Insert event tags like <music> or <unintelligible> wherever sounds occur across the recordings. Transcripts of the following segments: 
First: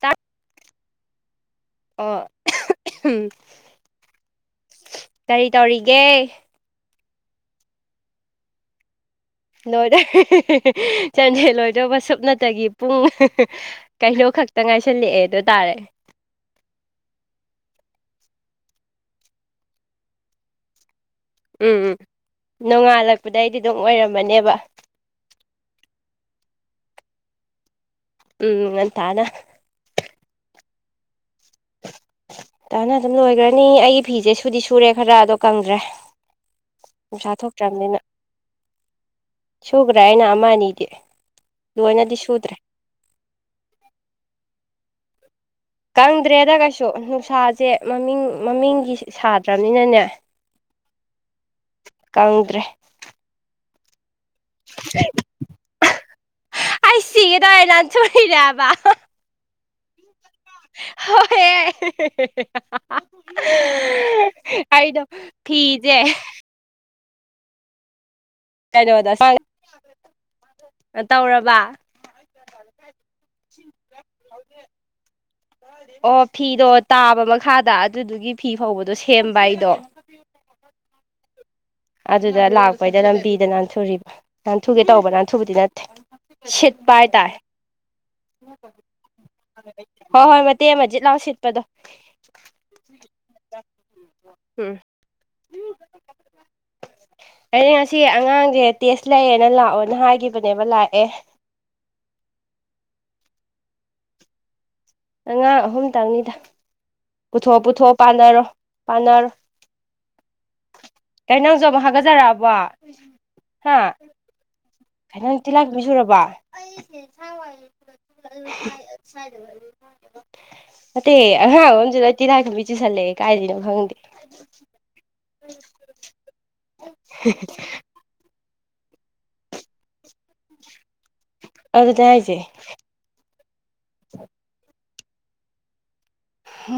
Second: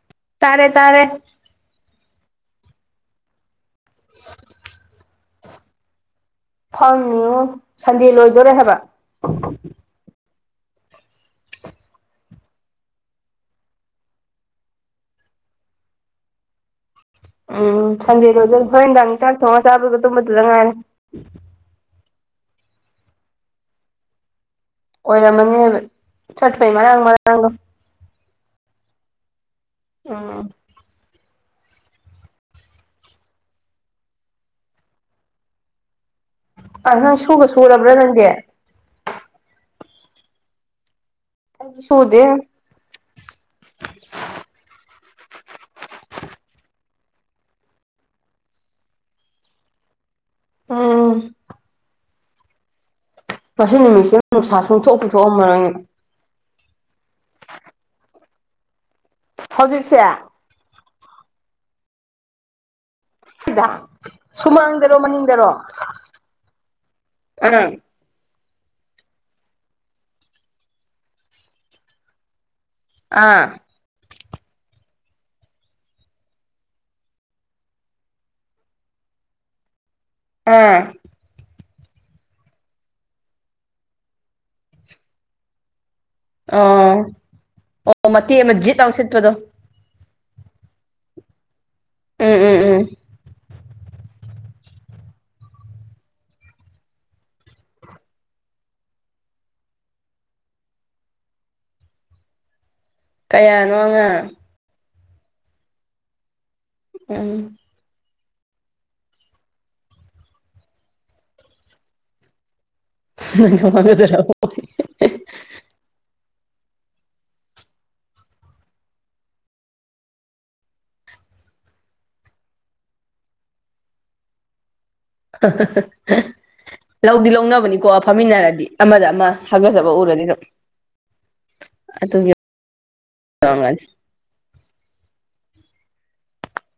ꯇꯥꯠ ꯇꯥꯔꯦ ꯇꯥꯔꯦ ꯑꯣ ꯎꯝ ꯀꯔꯤ ꯇꯧꯔꯤꯒꯦ ꯐꯝꯃꯤꯉꯣ ꯁꯟꯗꯦ ꯂꯣꯏꯗꯣꯔꯦ ꯍꯥꯏꯕ ꯂꯣꯏꯔꯦ ꯁꯟꯗꯦ ꯂꯣꯏꯗꯧꯕ ꯁꯨꯞꯅꯇꯥꯒꯤ ꯄꯨꯡ ꯀꯩꯅꯣ ꯈꯛꯇꯥ ꯉꯥꯏꯁꯜꯂꯛꯑꯦ ꯑꯗꯨ ꯇꯥꯔꯦ ꯎꯝ ꯁꯟꯗꯦ ꯂꯣꯏꯗꯔꯦ ꯍꯣꯔꯦꯟ ꯅꯨꯡꯗꯥꯡꯒꯤ ꯆꯥꯛ ꯊꯣꯡꯉꯒ ꯆꯥꯕꯒ ꯇꯨꯝꯕꯗꯨꯗ ꯉꯥꯏꯔꯦ ꯎꯝ ꯎꯝ ꯅꯣꯡꯉꯥꯜꯂꯛꯄꯗꯩꯗꯤ ꯑꯗꯨꯝ ꯑꯣꯏꯔꯝꯃꯅꯦꯕ ꯑꯣꯏꯔꯝꯃꯅꯦꯕ ꯆꯠꯄꯩ ꯃꯔꯥꯡ ꯃꯔꯥꯡꯗꯣ ꯎꯝ ꯉꯟꯇꯥꯅ ꯎꯝ ꯇꯥꯅ ꯑꯗꯨꯝ ꯂꯣꯏꯒ꯭ꯔꯥꯅꯤ ꯑꯩꯒꯤ ꯐꯤꯁꯦ ꯁꯨꯗꯤ ꯁꯨꯔꯦ ꯈꯔ ꯑꯗꯣ ꯀꯪꯗ꯭ꯔꯦ ꯑ ꯅꯪ ꯅꯨꯡꯁꯥ ꯁꯨꯒ ꯁꯨꯔꯕ꯭ꯔꯥ ꯊꯣꯛꯇ꯭ꯔꯥꯝꯅꯤꯅ ꯅꯪꯗꯤ ꯁꯨꯒ꯭ꯔꯦ ꯑꯩꯅ ꯑꯃ ꯑꯅꯤꯗꯤ ꯑꯩꯗꯤ ꯂꯣꯏꯅꯗꯤ ꯁꯨꯗꯦ ꯁꯨꯗ꯭ꯔꯦ ꯀꯪꯗ꯭ꯔꯦꯗ ꯀꯩꯁꯨ ꯅꯨꯡꯁꯥꯖꯦ ꯃꯃꯤꯡ ꯃꯃꯤꯡꯒꯤ ꯁꯥꯗ꯭ꯔꯥꯕꯅꯤꯅꯅꯦ ꯎꯝ ꯀꯪꯗ꯭ꯔꯦ ꯉꯁꯤ ꯅꯨꯃꯤꯠꯁꯤꯃ ꯅꯨꯡꯁꯥ ꯁꯨꯡꯊꯣꯛ ꯄꯨ ꯊꯣꯛꯑꯝꯃꯔꯣꯏꯅꯦ ꯑꯩ ꯁꯤꯒꯦ ꯇꯧꯋꯦ ꯅꯥꯟꯊꯨꯔꯤꯅꯦ ꯍꯥꯢꯕ ꯍꯧꯖꯤꯛꯁꯦ ꯍꯣꯢꯌꯦ ꯥꯁꯤꯗꯥ ꯁꯨꯃꯥꯡꯗꯔꯣ ꯃꯅꯤꯡꯗꯔꯣ ꯐꯤꯁꯦ ꯑꯩꯅ ꯀꯩꯅꯣꯗ <unintelligible> ꯑꯥ ꯇꯧꯔꯕ ꯑꯥ ꯑꯣ ꯐꯤꯗꯣ ꯇꯥꯕ ꯃꯈꯥꯗ ꯑꯗꯨꯗꯨꯒꯤ ꯐꯤ ꯐꯧꯕꯗꯣ ꯁꯦꯝꯕ ꯑꯩꯗꯣ ꯑꯥ ꯑꯗꯨꯗ ꯂꯥꯛꯄꯩꯗ ꯂꯝꯕꯤꯗ ꯅꯥꯟꯊꯨꯔꯤꯕ ꯅꯥꯟꯊꯨꯒꯦ ꯇꯧꯕ ꯅꯥꯟꯊꯨꯕꯗꯤ ꯅꯠꯇꯦ ꯁꯤꯠꯄ ꯑꯣ ꯍꯥꯏꯇꯥꯔꯦ ꯑꯣ ꯃꯇꯦꯛ ꯑꯃ ꯖꯤꯠ ꯂꯥꯎ ꯁꯤꯠꯄꯗꯣ ꯍꯣꯏ ꯍꯣꯏ ꯃꯇꯦꯛ ꯑꯃ ꯖꯤꯠ ꯂꯥꯎ ꯁꯤꯠꯄꯗꯣ ꯎꯝ ꯎꯝ ꯎꯝ ꯎꯝ ꯑꯩ ꯉꯁꯤ ꯑꯉꯥꯡꯖꯦ ꯇꯦꯁ ꯂꯩꯌꯦꯅ ꯂꯥꯛꯑꯣꯅ ꯍꯥꯏꯒꯤꯕꯅꯦꯕ ꯂꯥꯛꯑꯦ ꯀꯌꯥꯅꯣ ꯑꯉꯥꯡ ꯑꯉꯥꯡ ꯑꯍꯨꯝꯇꯪꯅꯤꯗ ꯎꯝ ꯄꯨꯊꯣꯛ ꯄꯨꯊꯣꯛ ꯄꯥꯟꯅꯔꯣ ꯄꯥꯟꯅꯔꯣ ꯀꯩ ꯅꯪꯖꯨ ꯑꯃꯨꯛ ꯍꯥꯒꯖꯔꯛꯑꯕꯣ <unintelligible> ꯅꯪꯖꯨ ꯍꯥꯒꯖꯔꯑꯕꯣ ꯍꯦ ꯅꯪ ꯇꯤꯜꯂꯥꯏꯈꯨꯝꯕꯤ ꯆꯨꯔꯕꯣ <unintelligible> ꯅꯠꯇꯦ ꯑꯉꯥꯡ ꯑꯍꯨꯝꯖꯦ ꯂꯣꯏ ꯇꯤꯜꯂꯥꯏꯈꯨꯝꯕꯤ ꯆꯨꯁꯜꯂꯦ ꯀꯥꯏꯗꯩꯅꯣ ꯈꯪꯗꯦ ꯂꯧꯗꯤ ꯂꯧꯅꯕꯅꯤꯀꯣ ꯑ ꯐꯝꯃꯤꯟꯅꯔꯗꯤ ꯑꯃꯗ ꯑꯃ ꯍꯥꯒꯠꯖꯕ ꯎꯔꯗꯤ ꯑꯗꯨꯝ ꯑꯗꯨꯅꯦ ꯑꯗꯨꯒꯤ ꯍꯥꯏꯖꯦ <unintelligible>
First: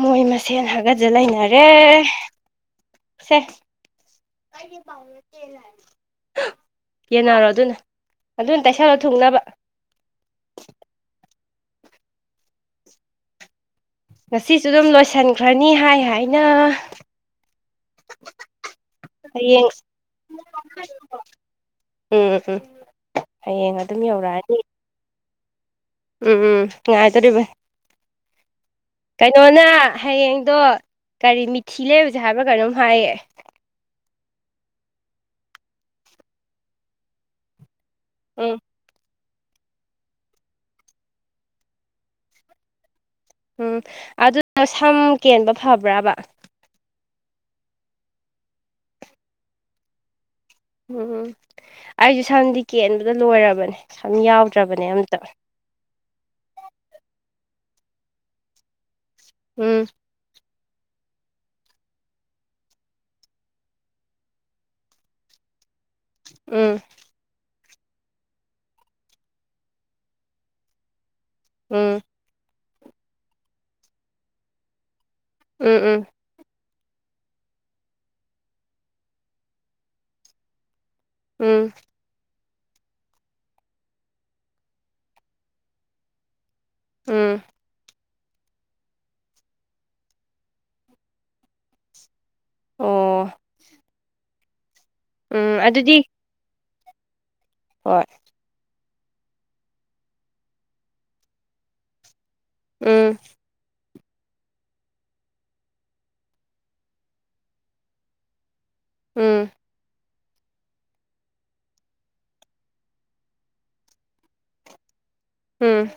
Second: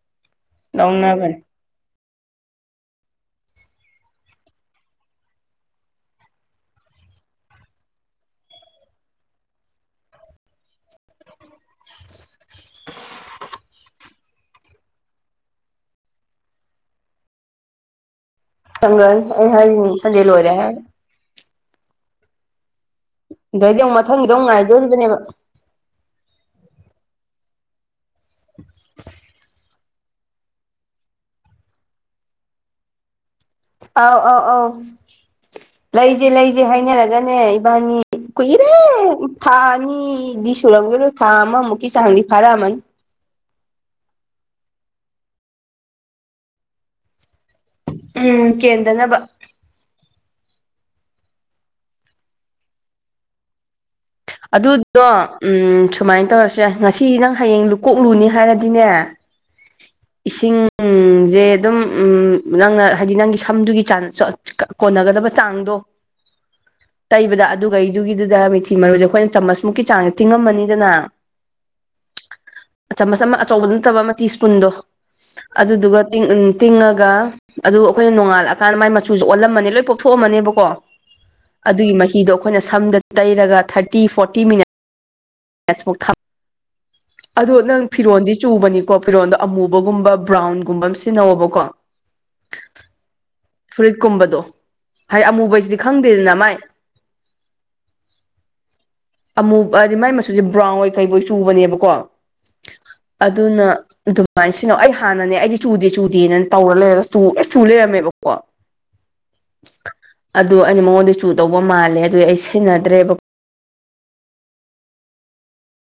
ꯃꯣꯏ ꯃꯁꯦꯟ ꯍꯥꯒꯠꯖ ꯂꯧꯅꯕꯅꯤ ꯂꯩꯅꯔꯦ ꯑꯦ ꯁꯦ ꯌꯦꯟꯅꯔꯣ ꯑꯗꯨꯅ ꯑꯗꯨꯅ ꯇꯩꯁꯜꯂꯣ ꯊꯨꯡꯅꯕ <unintelligible> ꯉꯁꯤꯁꯨ ꯑꯗꯨꯝ ꯂꯣꯏꯁꯟꯈ꯭ꯔꯅꯤ ꯍꯥꯏ ꯍꯥꯏꯅ꯫ <unintelligible> ꯑꯩ ꯍꯌꯦꯡ ꯍꯥꯏꯖꯤꯅꯤ ꯁꯟꯗꯦ ꯂꯣꯏꯔꯦ ꯍꯦ ꯎꯝ ꯎꯝ ꯍꯌꯦꯡ ꯗꯩꯗꯤ ꯑꯃꯨꯛ ꯑꯗꯨꯝ ꯃꯊꯪꯒꯤꯗꯨꯃꯨꯛ ꯌꯧꯔꯛꯑꯅꯤ ꯉꯥꯏꯗꯣꯔꯤꯕꯅꯦꯕ꯫ ꯎꯝ ꯎꯝ ꯉꯥꯏꯗꯧꯔꯤꯕ ꯀꯩꯅꯣꯅ ꯍꯌꯦꯡꯗꯣ ꯀꯔꯤ ꯃꯤꯊꯤ ꯂꯩꯔꯨꯖꯦ ꯍꯥꯏꯕ꯭ꯔꯥ ꯀꯩꯅꯣꯝ ꯍꯥꯏꯌꯦ꯫ ꯑꯥꯎ ꯑꯥꯎ ꯑꯧ ꯂꯩꯖꯦ ꯂꯩꯖꯦ ꯍꯥꯏꯅꯔꯒꯅꯦ ꯏꯕꯥꯅꯤ ꯎꯝ ꯀꯨꯏꯔꯦ ꯊꯥ ꯑꯅꯤꯗꯤ ꯁꯨꯔꯝꯒꯤꯔꯣꯢ ꯊꯥ ꯑꯃꯃꯨꯛꯀꯤ ꯆꯥꯡꯗꯤ ꯐꯥꯔꯛꯑꯃꯅꯤ꯫ ꯎꯝ ꯑꯗꯨꯅ ꯁꯝ ꯀꯦꯟꯕ ꯐꯕ꯭ꯔꯕ? ꯎꯝ ꯀꯦꯟꯗꯅꯕ ꯎꯝ ꯑꯩꯖꯨ ꯁꯝꯗꯤ ꯀꯦꯟꯕꯗ ꯂꯣꯏꯔꯕꯅꯦ꯫ ꯁꯝ ꯌꯥꯎꯗ꯭ꯔꯕꯅꯦ ꯑꯗꯨꯗꯣ ꯑꯝꯇ ꯎꯝ ꯁꯨꯃꯥꯏ ꯇꯧꯔꯁꯨ ꯌꯥꯢ ꯉꯁꯤ ꯅꯪ ꯍꯌꯦꯡ ꯀꯣꯛ ꯂꯨꯅꯤ ꯍꯥꯏꯔꯗꯤꯅꯦ ꯎꯝ ꯏꯁꯤꯡꯖꯦ ꯑꯗꯨꯝ ꯎꯝ ꯅꯪꯅ ꯍꯥꯏꯗꯤ ꯅꯪꯒꯤ ꯁꯝꯗꯨꯒꯤ ꯆꯥꯡ ꯆꯣꯠ ꯀꯣꯟꯅꯒꯗꯕ ꯆꯥꯡꯗꯣ ꯎꯝ ꯇꯩꯕꯗ ꯑꯗꯨꯒꯩꯗꯨꯒꯤꯗꯨꯗ ꯃꯤꯊꯤ ꯃꯔꯨꯖꯦ ꯑꯩꯈꯣꯏꯅ ꯆꯥꯃꯁꯃꯨꯛꯀꯤ ꯆꯥꯡꯖꯦ ꯇꯤꯡꯉꯝꯃꯅꯤꯗꯅ ꯎꯝ ꯆꯥꯃꯁ ꯑꯃ ꯑꯆꯧꯕꯗꯨ ꯅꯠꯇꯕ ꯑꯃ ꯇꯤ ꯁ꯭ꯄꯨꯟꯗꯣ ꯑꯗꯨꯗꯨꯒ ꯎꯝ ꯇꯤꯡ ꯎꯝ ꯇꯤꯡꯉꯒ ꯑꯗꯨ ꯑꯈꯣꯏꯅ ꯅꯣꯡꯉꯥꯜꯂꯛꯑꯀꯥꯟꯗ ꯃꯥꯏ ꯃꯆꯨꯖꯦ ꯑꯣꯜꯂꯝꯃꯅꯤ ꯂꯣꯏ ꯄꯣꯞꯊꯣꯛꯑꯝꯃꯅꯦꯕꯀꯣ ꯎꯝ ꯎꯝ ꯑꯗꯨꯒꯤ ꯃꯍꯤꯗꯣ ꯑꯈꯣꯏꯅ ꯁꯝꯗ ꯇꯩꯔꯒ ꯊꯥꯔꯇꯤ ꯐꯣꯔꯇꯤ ꯃꯤꯅꯠ ꯅꯁ ꯃꯨꯛ ꯊꯝ ꯎꯝ ꯑꯗꯣ ꯅꯪ ꯐꯤꯔꯣꯟꯗꯤ ꯆꯨꯕꯅꯤꯀꯣ ꯐꯤꯔꯣꯜꯗꯣ ꯑꯃꯨꯕꯒꯨꯝꯕ ꯕ꯭ꯔꯥꯎꯟꯒꯨꯝꯕ ꯑꯃ ꯁꯤꯖꯤꯟꯅꯧꯕꯀꯣ꯫ ꯑꯣ ꯐꯨꯔꯤꯠꯀꯨꯝꯕꯗꯣ ꯍꯥꯏ ꯎꯝ ꯑꯃꯨꯕꯁꯤꯗꯤ ꯑꯗꯨꯗꯤ ꯈꯪꯗꯦꯗꯅ ꯃꯥꯏ ꯍꯣꯏ ꯑꯃꯨ ꯍꯥꯏꯗꯤ ꯃꯥꯏ ꯃꯆꯨꯖꯦ ꯕ꯭ꯔꯥꯎꯟ ꯍꯣꯏ ꯀꯩ ꯑꯣꯏ ꯆꯨꯕꯅꯦꯕꯀꯣ ꯎꯝ ꯑꯗꯨꯅ ꯑꯗꯨ ꯁꯨꯃꯥꯏꯅ ꯁꯤꯟꯅꯧ ꯑꯩ ꯍꯥꯟꯅꯅꯦ ꯑꯩꯗꯤ ꯆꯨꯗꯦ ꯆꯨꯗꯦꯅ ꯇꯧꯔ ꯂꯩꯔꯒ ꯆꯨ ꯂ ꯆꯨ ꯂꯩꯔꯝꯃꯦꯕꯀꯣ ꯎꯝ ꯑꯗꯨ ꯑꯩꯅ ꯃꯉꯣꯟꯗ ꯆꯨ ꯗꯧꯕ ꯃꯥꯜꯂꯦ ꯑꯗꯨꯗꯤ ꯑꯩ ꯁꯤꯟꯅꯗ꯭ꯔꯦꯕ ꯎꯝ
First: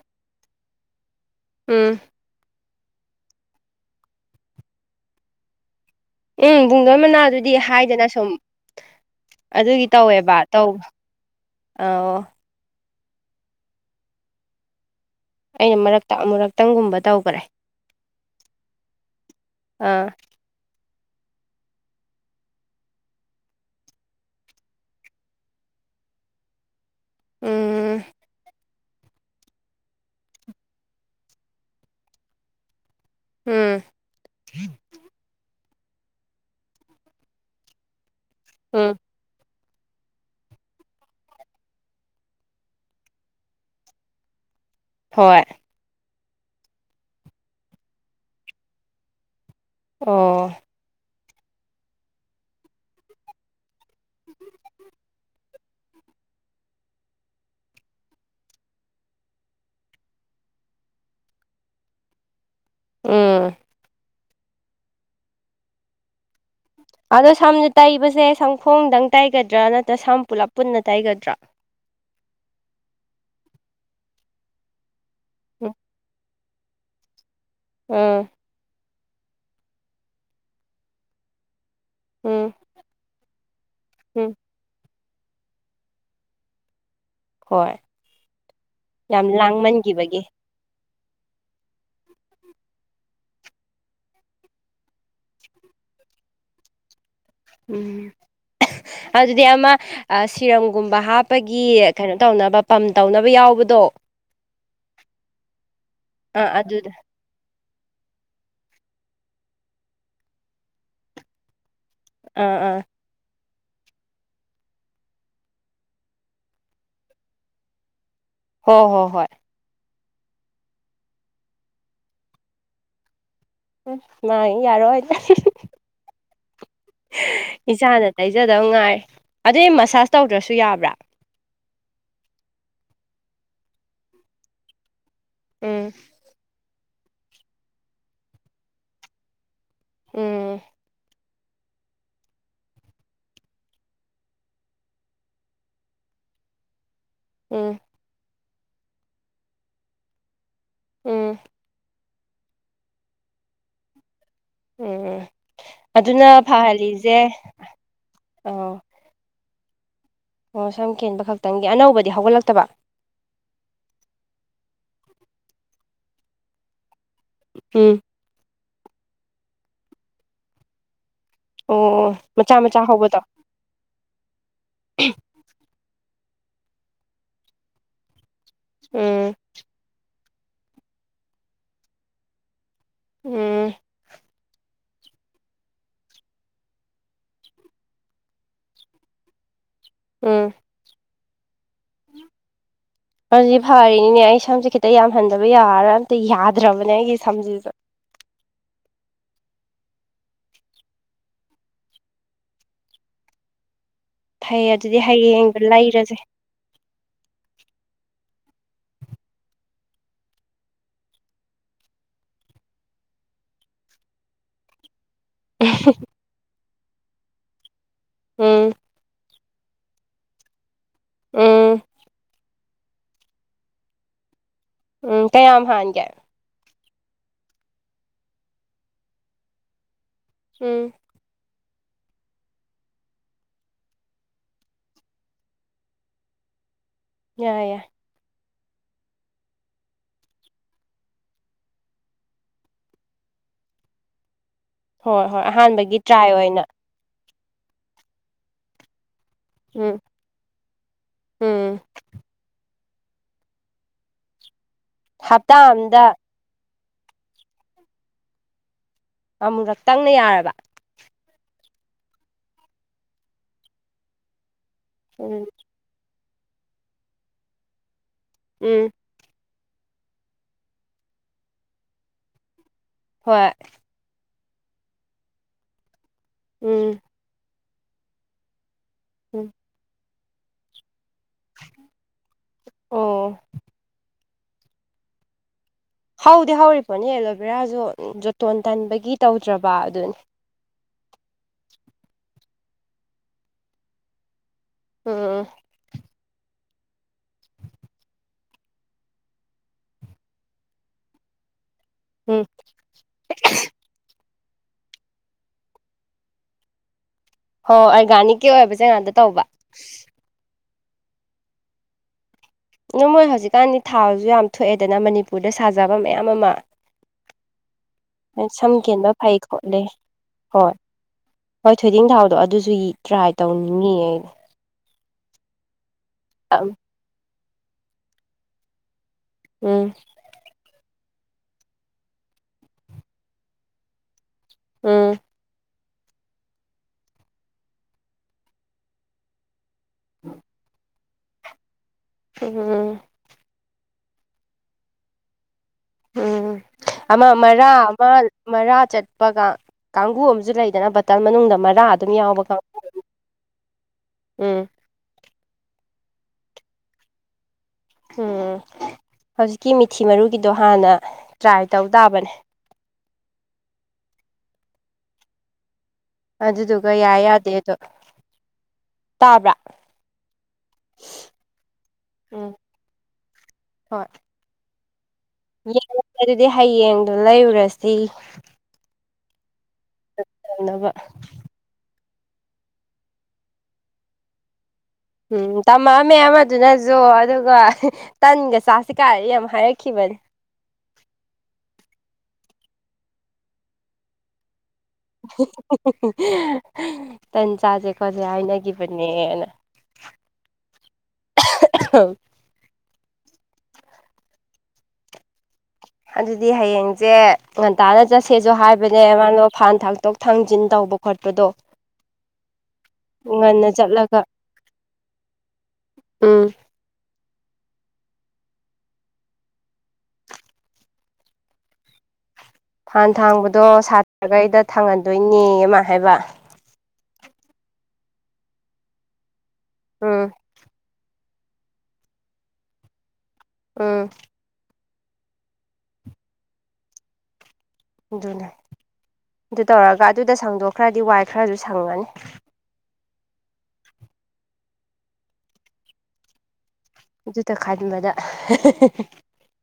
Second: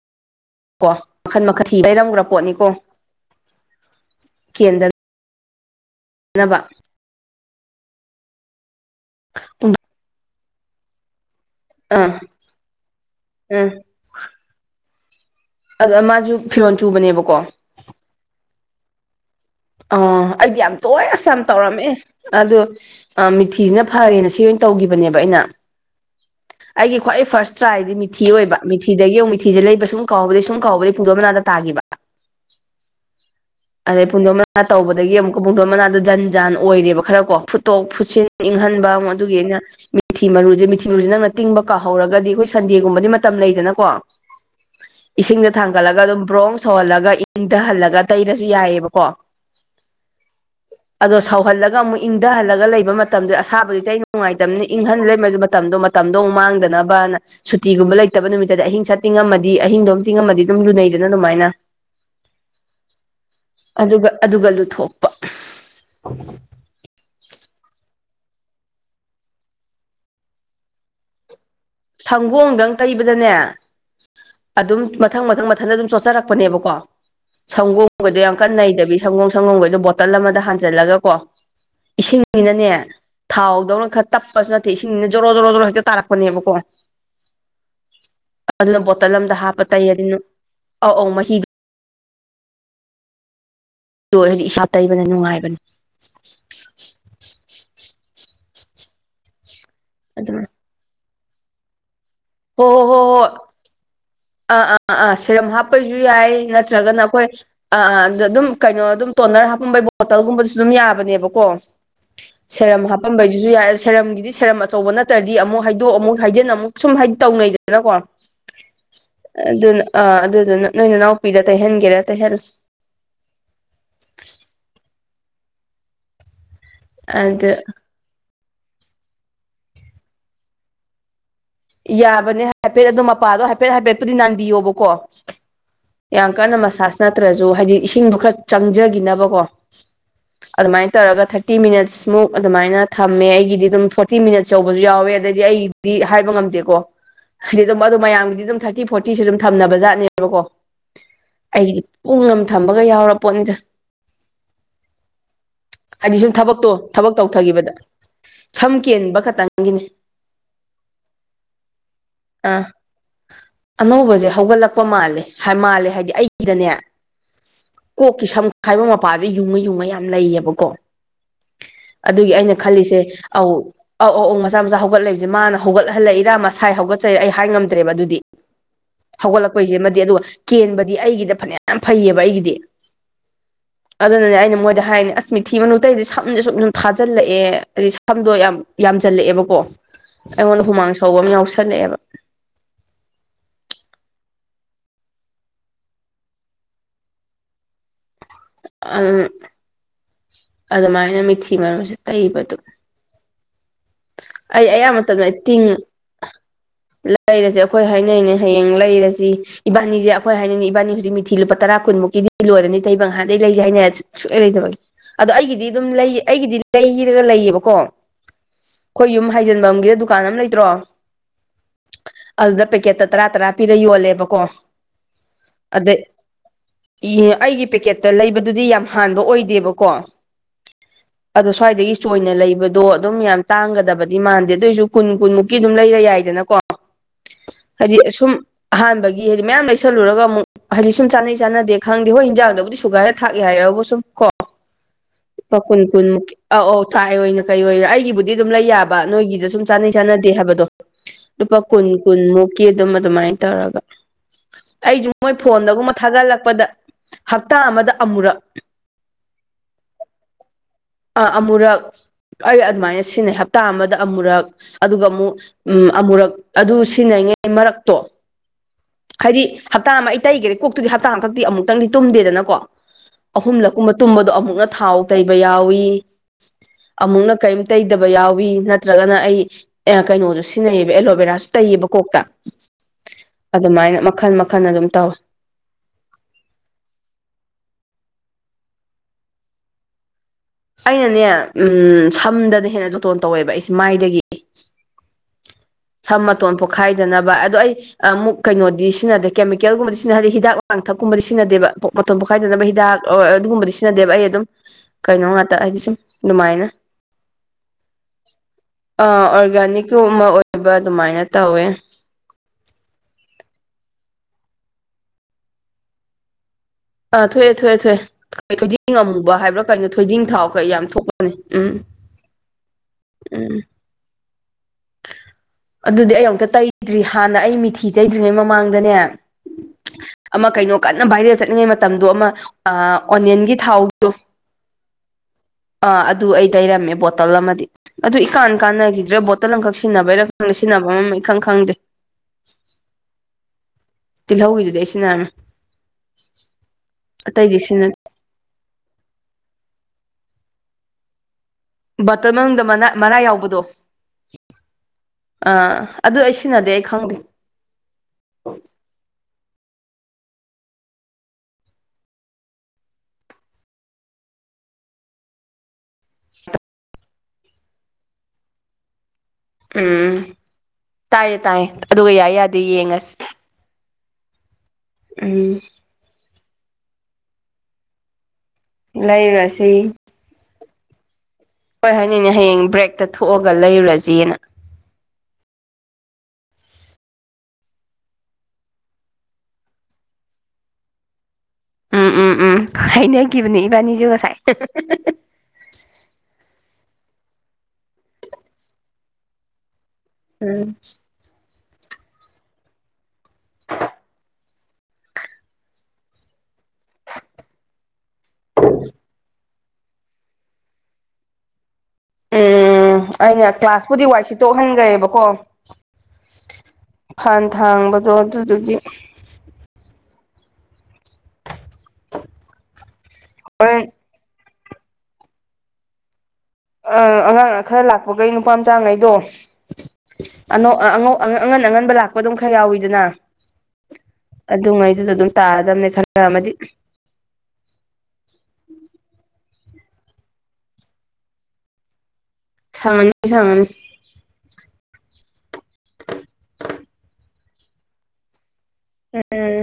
ꯀꯣ ꯃꯈꯟ ꯃꯈꯟ ꯊꯤ ꯎꯝ ꯇꯩꯔꯝꯒ꯭ꯔ ꯄꯣꯠꯅꯤꯀꯣ ꯀꯦꯟꯗ ꯎꯝ ꯄꯨꯡꯗꯣꯟ ꯃꯅꯥꯗꯨꯗꯤ ꯍꯥꯏꯗꯅ ꯁꯨꯝ ꯑꯗꯨꯒꯤ ꯇꯧꯋꯦꯕ ꯇꯧ ꯑ ꯎꯝ ꯑꯩꯅ ꯑꯗ ꯃꯔꯛꯇ ꯃꯥꯁꯨ ꯐꯤꯔꯣꯜ ꯑꯃꯨꯔꯛꯇꯪꯒꯨꯝꯕ ꯇꯧꯒ꯭ꯔꯦ꯫ ꯆꯨꯕꯅꯦꯕꯀꯣ ꯑ ꯑꯥ ꯑꯩꯗꯤ ꯌꯥꯝ ꯇꯣꯏ ꯑꯁ ꯌꯥꯝ ꯇꯧꯔꯝꯃꯦ ꯑꯗꯨ ꯑ ꯃꯤꯊꯤꯖꯤꯅ ꯐꯔꯦꯅ ꯁꯤ ꯑꯣꯏꯅ ꯇꯧꯒꯤꯕꯅꯦꯕ ꯑꯩꯅ꯫ ꯑꯩꯒꯤ ꯈ꯭ꯋꯥꯏ ꯐꯥꯔꯁ ꯇ꯭ꯔꯥꯏꯗꯤ ꯎꯝ ꯃꯤꯊꯤ ꯑꯣꯏꯕ ꯃꯤꯊꯤꯗꯒꯤ ꯑꯃꯨꯛ ꯃꯤꯊꯤꯁꯦ ꯂꯩꯕ ꯁꯨꯝ ꯀꯥꯎꯕꯗꯩ ꯁꯨꯝ ꯀꯥꯎꯕꯗꯩ ꯄꯨꯡꯗꯣꯟ ꯃꯅꯥꯗ ꯇꯥꯈꯤꯕ ꯎꯝ ꯑꯗꯩ ꯄꯨꯡꯗꯣꯟ ꯃꯅꯥ ꯇꯧꯕꯗꯒꯤ ꯑꯃꯨꯛꯀ ꯄꯨꯡꯗꯣꯟ ꯃꯅꯥꯗꯣ ꯖꯟ ꯖꯥꯟ ꯑꯣꯏꯔꯦꯕ ꯈꯔ ꯀꯣ ꯐꯨꯠꯇꯣꯛ ꯐꯨꯠꯁꯤꯟ ꯏꯪꯍꯟꯕ ꯎꯝ ꯑꯃꯨꯛ ꯑꯗꯨꯒꯤ ꯑꯩꯅ ꯃꯤꯊꯤ ꯃꯔꯨꯖ‌ꯦ ꯃꯤꯊꯤ ꯃꯔꯨꯖ‌ꯦ ꯅꯪꯅ ꯇꯤꯡꯕ ꯀꯥꯎꯍꯧꯔꯒꯗꯤ ꯍ‌ꯣꯏ ꯁꯟꯗꯦꯒꯨꯝꯕꯗꯤ ꯃꯇꯝ ꯂꯩꯗꯅꯀꯣ ꯍꯣꯏ ꯏꯁꯤꯡꯗ ꯊꯥꯡꯒꯠꯂꯒ ꯑꯗꯨꯝ ꯕ꯭ꯔꯣꯡ ꯁꯧꯍꯜꯂꯒ ꯏꯪꯗꯍꯜꯂꯒ ꯇꯩꯔꯁꯨ ꯌꯥꯏꯌ‌ꯦꯕꯀꯣ ꯑꯣ ꯑꯗꯣ ꯁꯧꯍꯜꯂꯒ ꯑꯃꯨꯛ ꯏꯪ‌‍‍ꯙꯍꯜꯂꯒ ꯂꯩꯕ ꯃꯇꯝꯗꯣ ꯑꯁꯥꯕꯗꯨꯗꯤ ꯇꯩ ꯅꯨꯡꯉꯥꯏꯇꯝꯅꯤꯅ ꯏꯪꯍꯟ ꯂꯩꯃ ꯃꯇꯝꯗꯣ ꯇꯝꯗ‌ꯣ ꯃꯨꯛ ꯃꯥꯡꯗꯅꯕꯅ ꯁꯨꯇꯤꯒꯨꯝꯕ ꯂꯩꯇꯕ ꯅꯨꯃꯤꯠꯇꯗꯤ ꯑꯍꯤꯡ ꯁꯥꯠ ꯇꯤꯡꯉꯝꯃꯗꯤ ꯑꯍꯤꯡꯗꯣꯝ ꯇꯤꯡꯉꯝꯃꯗꯤ ꯑꯗꯨꯝ ꯂꯨꯅꯩꯗꯅ ꯗꯨꯃꯥꯏꯅ ꯎꯝ ꯑꯗꯨꯒ ꯑꯗꯨꯒ ꯂꯨꯊꯣꯛꯄ ꯑꯗꯣ ꯁꯝꯖ‌ꯦ ꯇꯩꯕꯁꯦ ꯁꯝꯈꯣꯡꯗꯪ ꯇꯩꯒꯗ꯭ꯔꯥ ꯅꯠꯇ꯭ꯔꯒ ꯁꯝ ꯄꯨꯂꯞ ꯄꯨꯟꯅ ꯇꯩꯒꯗ꯭ꯔꯥ ꯁꯝꯒꯣꯡꯗꯪ ꯇꯩꯕꯗꯅꯦ ꯑꯗꯨꯝ ꯃꯊꯪ ꯃꯊꯪ ꯃꯊꯟꯗ ꯎꯝ ꯑꯗꯨꯝ ꯆꯣꯠꯆꯔꯛ ꯄꯅꯦꯕꯀꯣ ꯁꯪꯒꯣꯡꯒꯗꯤ ꯎꯝ ꯌꯥꯝ ꯀꯟ ꯅꯩꯗꯕꯤ ꯁꯪꯒꯣꯡ ꯁꯪꯒꯣꯡꯒꯩꯗꯣ ꯕꯣꯇꯜ ꯑꯃꯗ ꯍꯥꯟꯖꯜꯂꯒꯀꯣ ꯎꯝ ꯏꯁꯤꯡꯅꯤꯅꯅꯦ ꯊꯥꯎꯗꯧꯅ ꯈꯔ ꯎꯝ ꯇꯞꯄꯁꯨ ꯅꯠꯇꯦ ꯏꯁꯤꯡꯅꯤꯅ ꯖꯣꯔꯣ ꯖꯣꯔꯣ ꯖꯣꯔꯣ ꯍꯦꯛꯇ ꯇꯥꯔꯛꯄꯅꯦꯕꯀꯣ ꯍꯣꯏ ꯑꯗꯨꯅ ꯕꯣꯇꯜ ꯌꯥꯝ ꯑꯝꯗ ꯍꯥꯞꯄ ꯇꯩꯔꯗꯤ ꯂꯥꯡꯃꯟꯈꯤꯕꯒꯤ ꯅꯨꯡ ꯑꯧ ꯑꯧ ꯃꯍꯤ ꯇꯣ ꯑꯩꯗꯤ ꯏꯁꯥ ꯇꯩꯕꯅ ꯅꯨꯡꯉꯥꯏꯕꯅꯤ ꯎꯝ ꯑꯗꯨꯗꯤ ꯑꯃ ꯑꯥ ꯑꯗꯨꯅ ꯁꯤꯔꯝꯒꯨꯝꯕ ꯍꯥꯞꯄꯒꯤ ꯀꯩꯅꯣ ꯇꯧꯅꯕ ꯄꯝ ꯇꯧꯅꯕ ꯌꯥꯎꯕꯗꯣ ꯑ ꯑꯥ ꯑ ꯑꯥ ꯁꯤꯔꯝ ꯍꯥꯞꯄꯩꯖꯨ ꯌꯥꯏ ꯑꯥ ꯑꯗꯨꯗ ꯅꯠꯇ꯭ꯔꯒꯅ ꯑꯈꯣꯏ ꯑ ꯑꯥ ꯑꯗꯨꯝ ꯀꯩꯅꯣ ꯑꯗꯨꯝ ꯇꯣꯅꯔ ꯍꯥꯞꯄꯝꯕꯩ ꯕꯣꯇꯜꯒꯨꯝꯕꯁꯨ ꯗꯨꯝ ꯌꯥꯕꯅꯦꯕꯀꯣ ꯑꯥ ꯑꯥ ꯁ‌ꯦꯔꯝ ꯍꯥꯞ ꯄꯝꯕꯩꯗꯨꯁꯨ ꯌꯥꯏ ꯁꯦꯔꯝꯒꯤꯗꯤ ꯁꯦꯔꯝ ꯑꯆꯧꯕ ꯅꯠꯇ꯭ꯔꯗꯤ ꯑꯃꯨꯛ ꯍꯩꯗꯣꯛ ꯑꯃꯨꯛ ꯍꯩꯖꯤꯟ ꯑꯃꯨꯛ ꯁꯨꯝ ꯍꯥꯏꯗꯤ ꯇꯧꯅꯩꯗꯅꯀꯣ ꯍꯣ ꯍꯣ ꯍꯣꯏ ꯑꯗꯨꯅ ꯑ ꯑꯗꯨꯗꯨꯅ ꯅꯣꯏ ꯅꯅꯥꯎꯄꯤꯗ ꯇꯩꯍꯟꯒꯦꯔꯥ ꯇꯩꯍꯜꯂꯨ ꯎꯝ ꯃꯥ <unintelligible> ꯌꯥꯔꯛ ꯑꯣꯏ ꯑꯗ ꯏꯆꯥꯅ ꯇꯩꯖꯗꯧ ꯉꯥꯏꯔ‌ꯦ ꯑꯗꯨꯏ ꯃꯁꯥꯥꯁ ꯇꯧꯗ꯭ꯔꯁꯨ ꯌꯥꯕ꯭ꯔꯥ ꯌꯥꯕꯅꯦ ꯍꯥꯏꯐꯦꯠ ꯑꯗꯨꯝ ꯃꯄꯥꯗꯣ ꯍꯥꯏꯐꯦꯠ ꯍꯥꯏꯐꯦꯠꯄꯨꯗꯤ ꯅꯥꯟꯕꯤꯌꯣꯕꯀꯣ ꯎꯝ ꯌꯥꯝ ꯀꯟꯅ ꯃꯁꯥꯁ ꯅꯠꯇ꯭ꯔꯁꯨ ꯍꯥꯏꯗꯤ ꯏꯁꯤꯡꯗꯣ ꯈꯔ ꯆꯪꯖꯒꯤꯅꯕꯀꯣ ꯎꯝ ꯑꯗꯨꯃꯥꯏꯅ ꯇꯧꯔꯒ ꯊꯔ ꯇꯤ ꯃꯤꯅꯠꯁꯃꯨꯛ ꯑꯗꯨꯃꯥꯏꯅ ꯊꯝꯃꯦ ꯑꯩꯒꯤꯗꯤ ꯑꯗꯨꯝ ꯐꯣꯔꯇꯤ ꯃꯤꯅꯠꯁ ꯌꯧꯕꯁꯨ ꯌꯥꯎꯋꯦ ꯑꯗꯩꯗꯤ ꯑꯩꯒꯤꯗꯤ ꯍꯥꯏꯕ ꯉꯝ ꯀꯣ ꯍꯥꯏꯗꯤ ꯎꯝ ꯗꯨꯝ ꯑꯗꯨ ꯃꯌꯥꯝꯒꯤꯗꯤ ꯑꯗꯨꯝ ꯊꯥꯔꯇꯤ ꯐꯣꯔꯇꯤꯁ‌ꯦ ꯗꯨꯝ ꯊꯝꯅꯕꯖꯥꯠꯅꯦꯕꯀꯣ ꯎꯝ ꯑꯩ ꯄꯨꯡ ꯑꯝ ꯊꯝꯕꯒ ꯌꯥꯎꯔ ꯄꯣꯠꯅꯤꯗ ꯎꯝ ꯍꯥꯏꯗꯤ ꯑꯗꯨꯅ ꯁꯨꯝ ꯊꯕꯛꯇꯣ ꯊꯕꯛ ꯐꯍꯜꯂꯤꯁꯦ ꯇꯧꯊꯈꯤꯕꯗ ꯁꯝ ꯑꯣ ꯀꯦꯟꯕ ꯈꯇꯪ ꯒꯤꯅꯦ ꯑꯣ ꯁꯝ ꯀꯦꯟꯕ ꯈꯛꯇꯪꯒꯤ ꯑꯅꯧꯕꯗꯤ ꯍꯧꯒꯠꯂꯛꯇꯕ ꯑꯅꯧꯕꯖꯦ ꯍꯧꯒꯠꯂꯛꯄ ꯃꯥꯜꯂꯦ ꯃꯥꯜꯂꯦ ꯍꯥꯏꯗꯤ ꯑꯩꯒꯤꯗꯅꯦ ꯍꯝ ꯀꯣꯛꯀꯤ ꯁꯝ ꯈꯥꯏꯕ ꯃꯄꯥꯖꯦ ꯌꯨꯡꯉ ꯌꯨꯡꯉ ꯌꯥꯝ ꯂꯩꯌꯦꯕꯀꯣ ꯑꯣ ꯑꯣ ꯑꯗꯨꯒꯤ ꯑꯩꯅ ꯃꯆꯥ ꯃꯆꯥ ꯈꯜꯂꯤꯁꯦ ꯍꯧꯕꯗꯣ ꯑꯧ ꯑꯧ ꯑꯧ ꯑꯧ ꯃꯆꯥ ꯃꯆꯥ ꯍꯧꯒꯠꯂꯛꯏꯖꯦ ꯃꯥꯅ ꯍꯧꯒꯠꯍꯜꯂꯛꯏꯔꯥ ꯃꯁꯥꯏ ꯍꯧꯒꯠꯆꯩꯔ ꯑꯩ ꯍꯥꯏ ꯉꯝꯗ꯭ꯔꯦꯕ ꯑꯗꯨꯗꯤ ꯎꯝ ꯍꯧꯒꯠꯂꯛꯄꯩꯖꯤꯃꯗꯤ ꯑꯗꯨꯒ ꯀꯦꯟꯕꯗꯤ ꯑꯩꯒꯤꯗ ꯐꯅꯌꯥꯝ ꯐꯩꯌꯦꯕ ꯑꯩꯒꯤꯗꯤ ꯎꯝ ꯑꯗꯨꯅꯅꯦ ꯑꯩꯅ ꯃꯣꯏꯗ ꯍꯥꯏ ꯑꯁ ꯃꯤꯊꯤ ꯃꯅꯨ ꯇꯩ ꯁꯝꯁꯦ ꯁꯨꯝ ꯁꯨꯝ ꯊꯥꯖꯜꯂꯛꯑꯦ ꯍꯥꯏꯗꯤ ꯁꯝꯗꯣ ꯌꯥꯝ ꯌꯥꯝꯖꯜꯂꯛꯑꯦꯕꯀꯣ ꯫ ꯎꯝ ꯑꯩꯉꯣꯟꯗ ꯍꯨꯃꯥꯡ ꯁꯧꯕ ꯑꯃ ꯌꯥꯎꯁꯜꯂꯛꯑꯦꯕ꯫ ꯑꯗꯨꯗꯤ ꯐꯔꯤꯅꯤꯅꯦ ꯑꯩ ꯁꯝꯁꯦ ꯈꯤꯇ ꯌꯥꯝꯍꯟꯗꯕ ꯌꯥꯔꯔꯣꯢ ꯑꯝꯇ ꯌꯥꯗ꯭ꯔꯕꯅꯦ ꯑꯩꯒꯤ ꯁꯝꯁꯤꯁꯨ꯫ ꯑꯝ ꯑꯗꯨꯃꯥꯏꯅ ꯃꯤꯊꯤ ꯃꯔꯨꯁꯦ ꯇꯩꯕ ꯑꯗꯨꯝ ꯑꯩ ꯐꯩ ꯑꯌꯥꯝꯕ ꯑꯗꯨꯗꯤ ꯃꯇꯝꯗ ꯑꯩ ꯍꯌꯦꯡꯗꯣ ꯇꯤꯡ ꯂꯩꯔꯁꯦ ꯂ ꯂꯩꯔꯁꯤ ꯑꯩꯈꯣꯏ ꯍꯥꯏꯅꯩꯅꯦ ꯍꯌꯦꯡ ꯂꯩꯔꯖꯤ ꯏꯕꯥꯅꯤꯖꯦ ꯑꯩꯈꯣꯏ ꯍꯥꯏꯅꯩꯅꯦ ꯏꯕꯥꯅꯤ ꯍꯧꯖꯤꯛ ꯃꯤꯊꯤ ꯂꯨꯄꯥ ꯇꯔꯥ ꯀꯨꯟꯃꯨꯛꯀꯤꯗꯤ ꯂꯣꯏꯔꯅꯤ ꯇꯩꯕ ꯅꯍꯥꯟꯗꯩ ꯂꯩꯖꯦ ꯍꯥꯏꯅꯔ ꯁꯨ ꯁꯨꯛꯂꯩ ꯂꯩꯗꯕꯒꯤ ꯑꯗꯣ ꯑꯩꯒꯤꯗꯤ ꯑꯗꯨꯝ ꯂꯩ ꯑꯩꯒꯤꯗꯤ ꯂꯩꯔꯒ ꯂꯩꯌꯦꯕꯀꯣ ꯎꯝ ꯈꯣꯏ ꯌꯨꯝ ꯍꯥꯏꯖꯟꯕꯝꯒꯤꯗ ꯗꯨꯀꯥꯟ ꯑꯃ ꯂꯩꯇ꯭ꯔꯣ? ꯎꯝ ꯑꯗꯨꯗ ꯄꯦꯀꯦꯠꯇ ꯇꯔꯥ ꯇꯔꯥ ꯄꯤꯔ ꯌꯣꯜꯂꯦꯕꯀꯣ꯫ ꯎꯝ ꯀꯌꯥꯝ ꯍꯥꯟꯒꯦ? ꯏꯑꯦ ꯑꯩꯒꯤ ꯄꯦꯛꯀꯦꯠꯇ ꯂꯩꯕꯗꯨꯗꯤ ꯌꯥꯝ ꯍꯥꯟꯕ ꯑꯣꯏꯗꯦꯕꯀꯣ꯫ ꯎꯝ ꯑꯗꯣ ꯁ꯭ꯋꯥꯏꯗꯒꯤ ꯆꯣꯏꯅ ꯂꯩꯕꯗꯣ ꯑꯗꯨꯝ ꯌꯥꯝ ꯇꯥꯡꯒꯗꯕꯗꯤ ꯃꯥꯟꯗꯦ ꯑꯗꯨꯏꯁꯨ ꯀꯨꯟ ꯀꯨꯟꯃꯨꯛꯀꯤ ꯑꯗꯨꯝ ꯂꯩꯔ ꯌꯥꯏꯗꯅꯀꯣ꯫ ꯌꯥꯢ ꯌꯥꯢ ꯗꯤ ꯑꯁꯨꯝ ꯑꯍꯥꯟꯕꯒꯤ ꯍꯥꯏꯗꯤ ꯃꯌꯥꯝ ꯂꯩꯁꯜꯂꯨꯔꯒ ꯑꯃꯨꯛ ꯍꯥꯏꯗꯤ ꯁꯨꯝ ꯆꯥꯅꯩ ꯆꯥꯟꯅꯗꯦ ꯈꯪꯗꯦ ꯍꯣꯏ ꯏꯟꯖꯥꯡꯗꯕꯨꯗꯤ ꯁꯨꯒꯥꯏꯔ ꯊꯥꯛ ꯌꯥꯢꯌꯦꯕꯨ ꯁꯨꯝ ꯀꯣ ꯍꯣꯏ ꯍꯣꯏ ꯂꯨꯄꯥ ꯀꯨꯟ ꯑꯍꯥꯟꯕꯒꯤ ꯀꯨꯟ ꯇ꯭ꯔꯥꯏ ꯃꯨꯛꯀꯤ ꯑꯣꯏꯅ ꯑꯥꯎ ꯑꯧ <unintelligible> ꯑꯣꯢꯅ ꯀꯩ ꯑꯣꯢꯅ ꯑꯩꯒꯤꯕꯨꯗꯤ ꯑꯗꯨꯝ ꯂꯩ ꯌꯥꯕ ꯅꯣꯏꯒꯤꯗ ꯁꯨꯝ ꯆꯥꯅꯩ ꯎꯝ ꯆꯥꯟꯅ ꯇꯦ ꯍꯥꯏꯕꯗꯣ ꯂꯨꯄꯥ ꯎꯝ ꯀꯨꯟ ꯀꯨꯟꯃꯨꯛꯀꯤ ꯑꯗꯨꯝ ꯑꯗꯨꯃꯥꯏ ꯇꯧꯔꯒ ꯑꯩꯖꯨ ꯃꯣꯏ ꯍꯞꯇꯥ ꯐꯣꯟꯗꯒꯨꯝꯕ ꯑꯝꯗ ꯊꯥꯒꯠꯂꯛꯄꯗ ꯍꯞꯇꯥ ꯑꯃꯗ ꯑꯃꯨꯔꯛ ꯑꯃꯨꯔꯛꯇꯪꯅ ꯌꯥꯔꯕ? ꯑ ꯑꯃꯨꯔꯛ ꯑꯩ ꯑꯗꯨꯃꯥꯏꯅ ꯁꯤꯟꯅꯩ ꯍꯞꯇꯥ ꯑꯃꯗ ꯑꯃꯨꯔꯛ ꯑꯗꯨꯒ ꯑꯃꯨꯛ ꯎꯝ ꯑꯃꯨꯔꯛ ꯑꯗꯨ ꯁꯤꯟꯅꯩꯉꯩ ꯃꯔꯛꯇꯣ ꯎꯝ ꯍꯥꯏꯗꯤ ꯍꯞꯇꯥ ꯑꯃ ꯑꯩ ꯇꯩꯒ꯭ꯔꯦ ꯀꯣꯛꯇꯗꯤ ꯍꯞꯇꯥ ꯑꯃꯈꯛꯇꯤ ꯑꯃꯨꯛꯇꯪꯗꯤ ꯇꯨꯝꯗꯦꯗꯅꯀꯣ꯫ ꯍꯣꯏ ꯑꯍꯨꯝꯂꯛꯀꯨꯝꯕ ꯇꯨꯝꯕꯗꯣ ꯑꯃꯨꯛꯅ ꯊꯥꯎ ꯇꯩꯕ ꯌꯥꯎꯋꯤ, ꯎꯝ ꯑꯃꯨꯛꯅ ꯀꯩꯝ ꯇꯩꯗꯕ ꯌꯥꯎꯋꯤ ꯅꯠꯇ꯭ꯔꯒꯅ ꯑꯩ ꯎꯝ ꯑꯦ ꯀꯩꯅꯣꯗꯣ ꯁꯤꯖꯤꯟꯅꯩꯌꯦꯕ ꯑꯦꯂꯣ ꯕꯦꯔꯥꯁꯨ ꯇꯩꯌꯦꯕ ꯀꯣꯛꯇ ꯑꯣ ꯑꯗꯨꯃꯥꯏꯅ ꯃꯈꯟ ꯃꯈꯟ ꯑꯗꯨꯝ ꯇꯧꯋꯦ꯫ ꯍꯧꯗꯤ ꯍꯧꯔꯤꯄꯣꯠꯅꯤ ꯑꯦꯂꯣꯕꯦꯔꯥꯖꯨ ꯖꯣꯇꯣꯟ ꯇꯟꯕꯒꯤ ꯇꯧꯗ꯭ꯔꯕꯗꯨꯅꯤ꯫ ꯑꯩꯅꯅꯦ ꯎꯝ ꯁꯝꯗꯅ ꯍꯦꯟꯅ ꯖꯣꯇꯣꯟ ꯇꯧꯋꯦꯕ ꯑꯩꯁꯦ ꯃꯥꯏꯗꯒꯤ꯫ ꯎꯝ ꯁꯝ ꯃꯇꯣꯟ ꯄꯣꯛꯈꯥꯏꯗꯅꯕ ꯑꯗꯣ ꯑꯩ ꯑꯃꯨꯛ ꯀꯩꯅꯣꯗꯤ ꯁꯤꯟꯅꯗꯦ ꯀꯦꯃꯤꯀꯦꯜꯒꯨꯝꯕꯗꯤ ꯁꯤꯟꯅꯗꯦ ꯍꯤꯗꯥꯛ ꯂꯥꯡꯊꯛꯀꯨꯝꯕꯗꯤ ꯁꯤꯟꯅꯗꯦꯕ <unintelligible> ꯃꯇꯣꯟ ꯎꯝ ꯄꯣꯛꯈꯥꯏꯗꯅꯕ ꯍꯤꯗꯥꯛ ꯑ ꯑꯗꯨꯒꯨꯝꯕꯗꯤ ꯁꯤꯟꯅꯗꯦꯕ ꯑꯩ ꯑꯗꯨꯝ ꯀꯩꯅꯣ ꯉꯥꯛꯇ ꯍꯥꯏꯗꯤ ꯁꯨꯝ ꯗꯨꯃꯥꯏꯅ ꯍꯣ ꯑꯣꯔꯒꯥꯅꯤꯛꯀꯤ ꯑꯣꯏꯕꯁꯦ ꯉꯥꯛꯇ ꯇꯧꯕ꯫ ꯑꯃ ꯑꯣꯏꯕ ꯑꯗꯨꯃꯥꯏꯅ ꯇꯧꯋꯦ꯫ <unintelligible> ꯃꯣꯏ ꯍꯧꯖꯤꯛꯀꯥꯟꯗꯤ ꯊꯥꯎꯁꯨ ꯌꯥꯝ ꯊꯣꯛꯑꯦꯗꯅ ꯃꯅꯤꯄꯨꯔꯗ ꯁꯥꯖꯕ ꯃꯌꯥꯝ ꯑꯃ꯫ ꯑꯥ ꯊꯣꯛꯑꯦ ꯊꯣꯛꯑꯦ ꯁꯝ ꯊꯣꯛꯑꯦ <unintelligible> ꯀꯦꯟꯕ ꯑꯃꯨꯕ ꯐꯩ ꯍꯥꯢꯕ꯭ꯔꯥ ꯈꯣꯠꯂꯦ ꯀꯩꯅꯣ ꯊꯣꯏꯗꯤꯡ ꯊꯥꯎ ꯀ ꯍꯣꯏ ꯌꯥꯝ ꯊꯣꯛꯄ ꯍꯣꯏ ꯊꯣꯏꯗꯤꯡ ꯊꯥꯕꯗꯣ ꯑꯗꯨꯁꯨ ꯇ꯭ꯔꯥꯏ ꯎꯝ ꯇꯧꯅꯤꯡꯉꯤꯌꯦ꯫ ꯑꯗꯨꯗꯤ ꯑꯩ ꯑꯃꯨꯛꯇ ꯎꯝ ꯇꯩꯗꯔꯤ ꯍꯥꯟꯅ ꯑꯩ ꯃꯤꯊꯤ ꯇꯩꯗ꯭ꯔꯤꯉꯩ ꯃꯃꯥꯡꯗꯅꯦ ꯎꯝ ꯑꯃ ꯀꯩꯅꯣ ꯀꯟꯅ ꯚꯥꯏꯔꯦꯜ ꯆꯠꯂꯤꯉꯩ ꯃꯇꯝꯗꯣ ꯑꯃ ꯑ ꯑꯣꯅꯤꯌꯟꯒꯤ ꯊꯥꯎꯗꯣ꯫ ꯎꯝ ꯑꯥ ꯑꯗꯨ ꯑꯩ ꯇꯩꯔꯝꯃꯦ ꯕꯣꯇꯜ ꯑꯃꯗꯤ ꯑꯗꯨ ꯏꯀꯥꯟ ꯀꯥꯟꯅꯈꯤꯗ꯭ꯔꯦ ꯕꯣꯇꯜ ꯑꯃꯈꯛ ꯁꯤ ꯁꯤꯟꯅꯕꯩꯔ ꯈꯪꯗꯦ ꯁꯤꯟꯅꯕꯝ ꯑꯃ ꯏꯈꯪ ꯈꯪꯗꯦ <unintelligible> ꯇꯤꯜꯍꯧꯒꯤꯗꯨꯗꯤ ꯑꯩ ꯁꯤꯖꯤꯟꯅꯥꯔꯝꯃꯦ ꯎꯝ ꯑꯃ ꯃꯩꯔꯥ ꯁꯤꯖꯤꯟꯅꯗꯦ ꯑꯃ ꯃꯔꯥ ꯆꯠꯄꯒ ꯀꯥꯡꯕꯨ ꯑꯃꯁꯨ ꯂꯩꯗꯅ ꯕꯇꯟ ꯃꯅꯨꯡꯗ ꯃ ꯕꯇꯜ ꯃꯅꯨꯡꯗ ꯃꯅꯥ ꯃꯔꯥ ꯌꯥꯎꯕꯗꯣ ꯎꯝ ꯑꯥ ꯑꯗꯨ ꯑꯩ ꯁꯤꯖꯤꯟꯅꯗꯦ ꯑꯩ ꯈꯪꯗꯦ ꯎꯝ ꯍꯧꯖꯤꯛꯀꯤ ꯃꯤꯊꯤ ꯃꯔꯨꯒꯤꯗꯣ ꯍꯥꯟꯅ ꯇ꯭ꯔꯥꯏ ꯇꯧ ꯇꯥꯕꯅꯦ ꯑꯗꯨꯗꯨꯒ ꯌꯥꯏ ꯌꯥꯗꯦꯗꯣ ꯇꯥꯕ꯭ꯔꯥ ꯎꯝ ꯇꯥꯏꯌꯦ ꯇꯥꯏꯌꯦ ꯑꯗꯨꯒ ꯌꯥꯏ ꯎꯝ ꯌꯥꯗꯦ ꯌꯦꯡꯉꯁꯦ ꯍꯣꯏ ꯎꯝ ꯌꯦꯡꯉꯁꯦ ꯑꯗꯨꯗꯤ ꯍꯌꯦꯡꯗꯣ ꯂꯩꯔꯨꯔꯁꯤ ꯂꯩꯔꯨꯔꯁꯤ <unintelligible> ꯍꯣꯏ ꯍꯥꯏꯅꯤꯅꯦ ꯍꯌꯦꯡ ꯕ꯭ꯔꯦꯛꯇ ꯊꯣꯛꯑꯒ ꯂꯩꯔꯨꯔꯁꯤꯅ ꯎꯝ ꯇꯝꯃꯛ ꯑꯝꯃꯦ ꯑꯃꯗꯨꯅꯁꯨ ꯑꯗꯨꯒ <unintelligible> ꯇꯟꯒ ꯆꯥꯁꯤ ꯀꯥ ꯌꯥꯝ ꯍꯥꯏꯔꯛ ꯈꯤꯕꯅꯦ ꯎꯝ ꯎꯝ ꯎꯝ ꯍꯩꯅꯈꯤꯕꯅꯦ ꯏꯕꯥꯅꯤꯁꯨ ꯉꯁꯥꯏ <unintelligible> <unintelligible> ꯇꯟ ꯆꯥꯁꯦ ꯈꯣꯠꯁꯦ ꯍꯥꯏꯅꯈꯤꯕꯅꯦꯅ ꯎꯝ <unintelligible> ꯑꯗꯨꯗꯤ ꯍꯌꯦꯡꯁꯦ ꯉꯟꯇꯥꯗ ꯆꯠꯁꯦꯁꯨ ꯍꯥꯏꯕꯅꯦ ꯃꯥꯅꯣ ꯐꯥꯟ ꯊꯥꯛꯇꯣꯛ ꯊꯥꯡꯖꯤꯟ ꯇꯧꯕ ꯈꯣꯠꯄꯗꯣ ꯎꯝ ꯑꯩꯅ ꯉꯟꯅ ꯀ꯭ꯂꯥꯁꯄꯨꯗꯤ ꯆꯠꯂꯒ ꯋꯥꯏ ꯁꯤꯠ ꯇꯣꯛ ꯍꯟꯈ꯭ꯔꯦꯕꯀꯣ ꯎꯝ ꯐꯥꯟ ꯊꯥꯡꯕꯗꯣ ꯑꯗꯨꯗꯨꯒꯤ ꯐꯟ ꯊꯥꯡꯕꯗꯣ ꯍꯣꯔꯦꯟ ꯁꯥꯇ꯭ꯔꯒꯩꯗ ꯊꯥꯡꯍꯟꯗꯣꯏꯅꯦꯌꯦ ꯃꯥ ꯍꯥꯏꯕ ꯑ ꯑꯉꯥꯡ ꯈꯔ ꯂꯥꯛꯄꯈꯩ ꯅꯨꯄꯥ ꯃꯆꯥꯉꯩꯗꯣ ꯎꯝ <unintelligible> ꯑꯉꯟ ꯑꯉꯟꯕ ꯂꯥꯛꯄ ꯑꯗꯨꯝ ꯈꯔ ꯌꯥꯎꯋꯤꯗꯅ ꯎꯝ ꯑꯗꯨꯉꯩꯗꯨꯗ ꯑꯗꯨꯝ ꯇꯥꯔꯗꯕꯅꯦ ꯈꯔ ꯑꯃꯗꯤ ꯑꯗꯨꯅꯦ ꯑꯗꯨ ꯇꯧꯔꯒ ꯑꯗꯨꯗ ꯁꯪꯗꯣꯛꯈ꯭ꯔꯗꯤ ꯋꯥꯏ ꯈꯔꯁꯨ ꯁꯪꯉꯅꯤ ꯁꯪꯉꯅꯤ ꯁꯪꯉꯅꯤ ꯑꯗꯨꯇ ꯈꯟꯕꯗ <unintelligible> ꯎꯝ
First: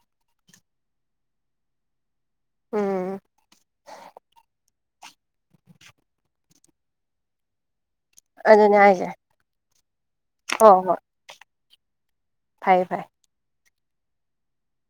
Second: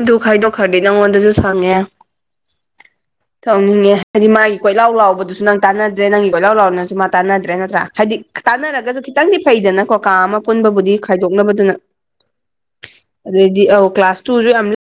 ꯑꯗꯨ ꯈꯥꯏꯗꯣꯛ ꯈ꯭ꯔꯗꯤ ꯅꯪꯉꯣꯟꯗꯁꯨ ꯁꯪꯉꯦ ꯎꯝ ꯇꯧꯅꯤꯡꯉꯦ ꯍꯥꯏꯗꯤ ꯃꯥꯒꯤ ꯀꯣꯏꯂꯥꯎ ꯂꯥꯎꯕꯗꯨꯁꯨ ꯅꯪ ꯇꯥꯟꯅꯗ꯭ꯔꯦ ꯅꯪꯒꯤ ꯀꯣꯏꯂꯥꯎ ꯂꯥꯎꯅꯁꯨ ꯃꯥ ꯇꯥꯟꯅꯗ꯭ꯔꯦ ꯅꯠꯇ꯭ꯔꯥ ꯍꯥꯏꯗꯤ ꯑꯗꯨꯅꯦ ꯇꯥꯟꯅꯔꯒꯁꯨ ꯍꯥꯏꯁꯦ ꯈꯤꯇꯪꯗꯤ ꯐꯩꯗꯅꯀꯣ ꯀꯥ ꯑꯃ ꯍꯣꯏ ꯄꯨꯟꯕꯕꯨꯗꯤ ꯍꯣꯏ ꯈꯥꯏꯗꯣꯛꯅꯕꯗꯨꯅ ꯐꯩ ꯐꯩ ꯑꯗꯨꯗꯩꯗꯤ ꯑꯥꯎ ꯀ꯭ꯂꯥꯁ ꯇꯨꯖꯨ ꯌꯥꯝ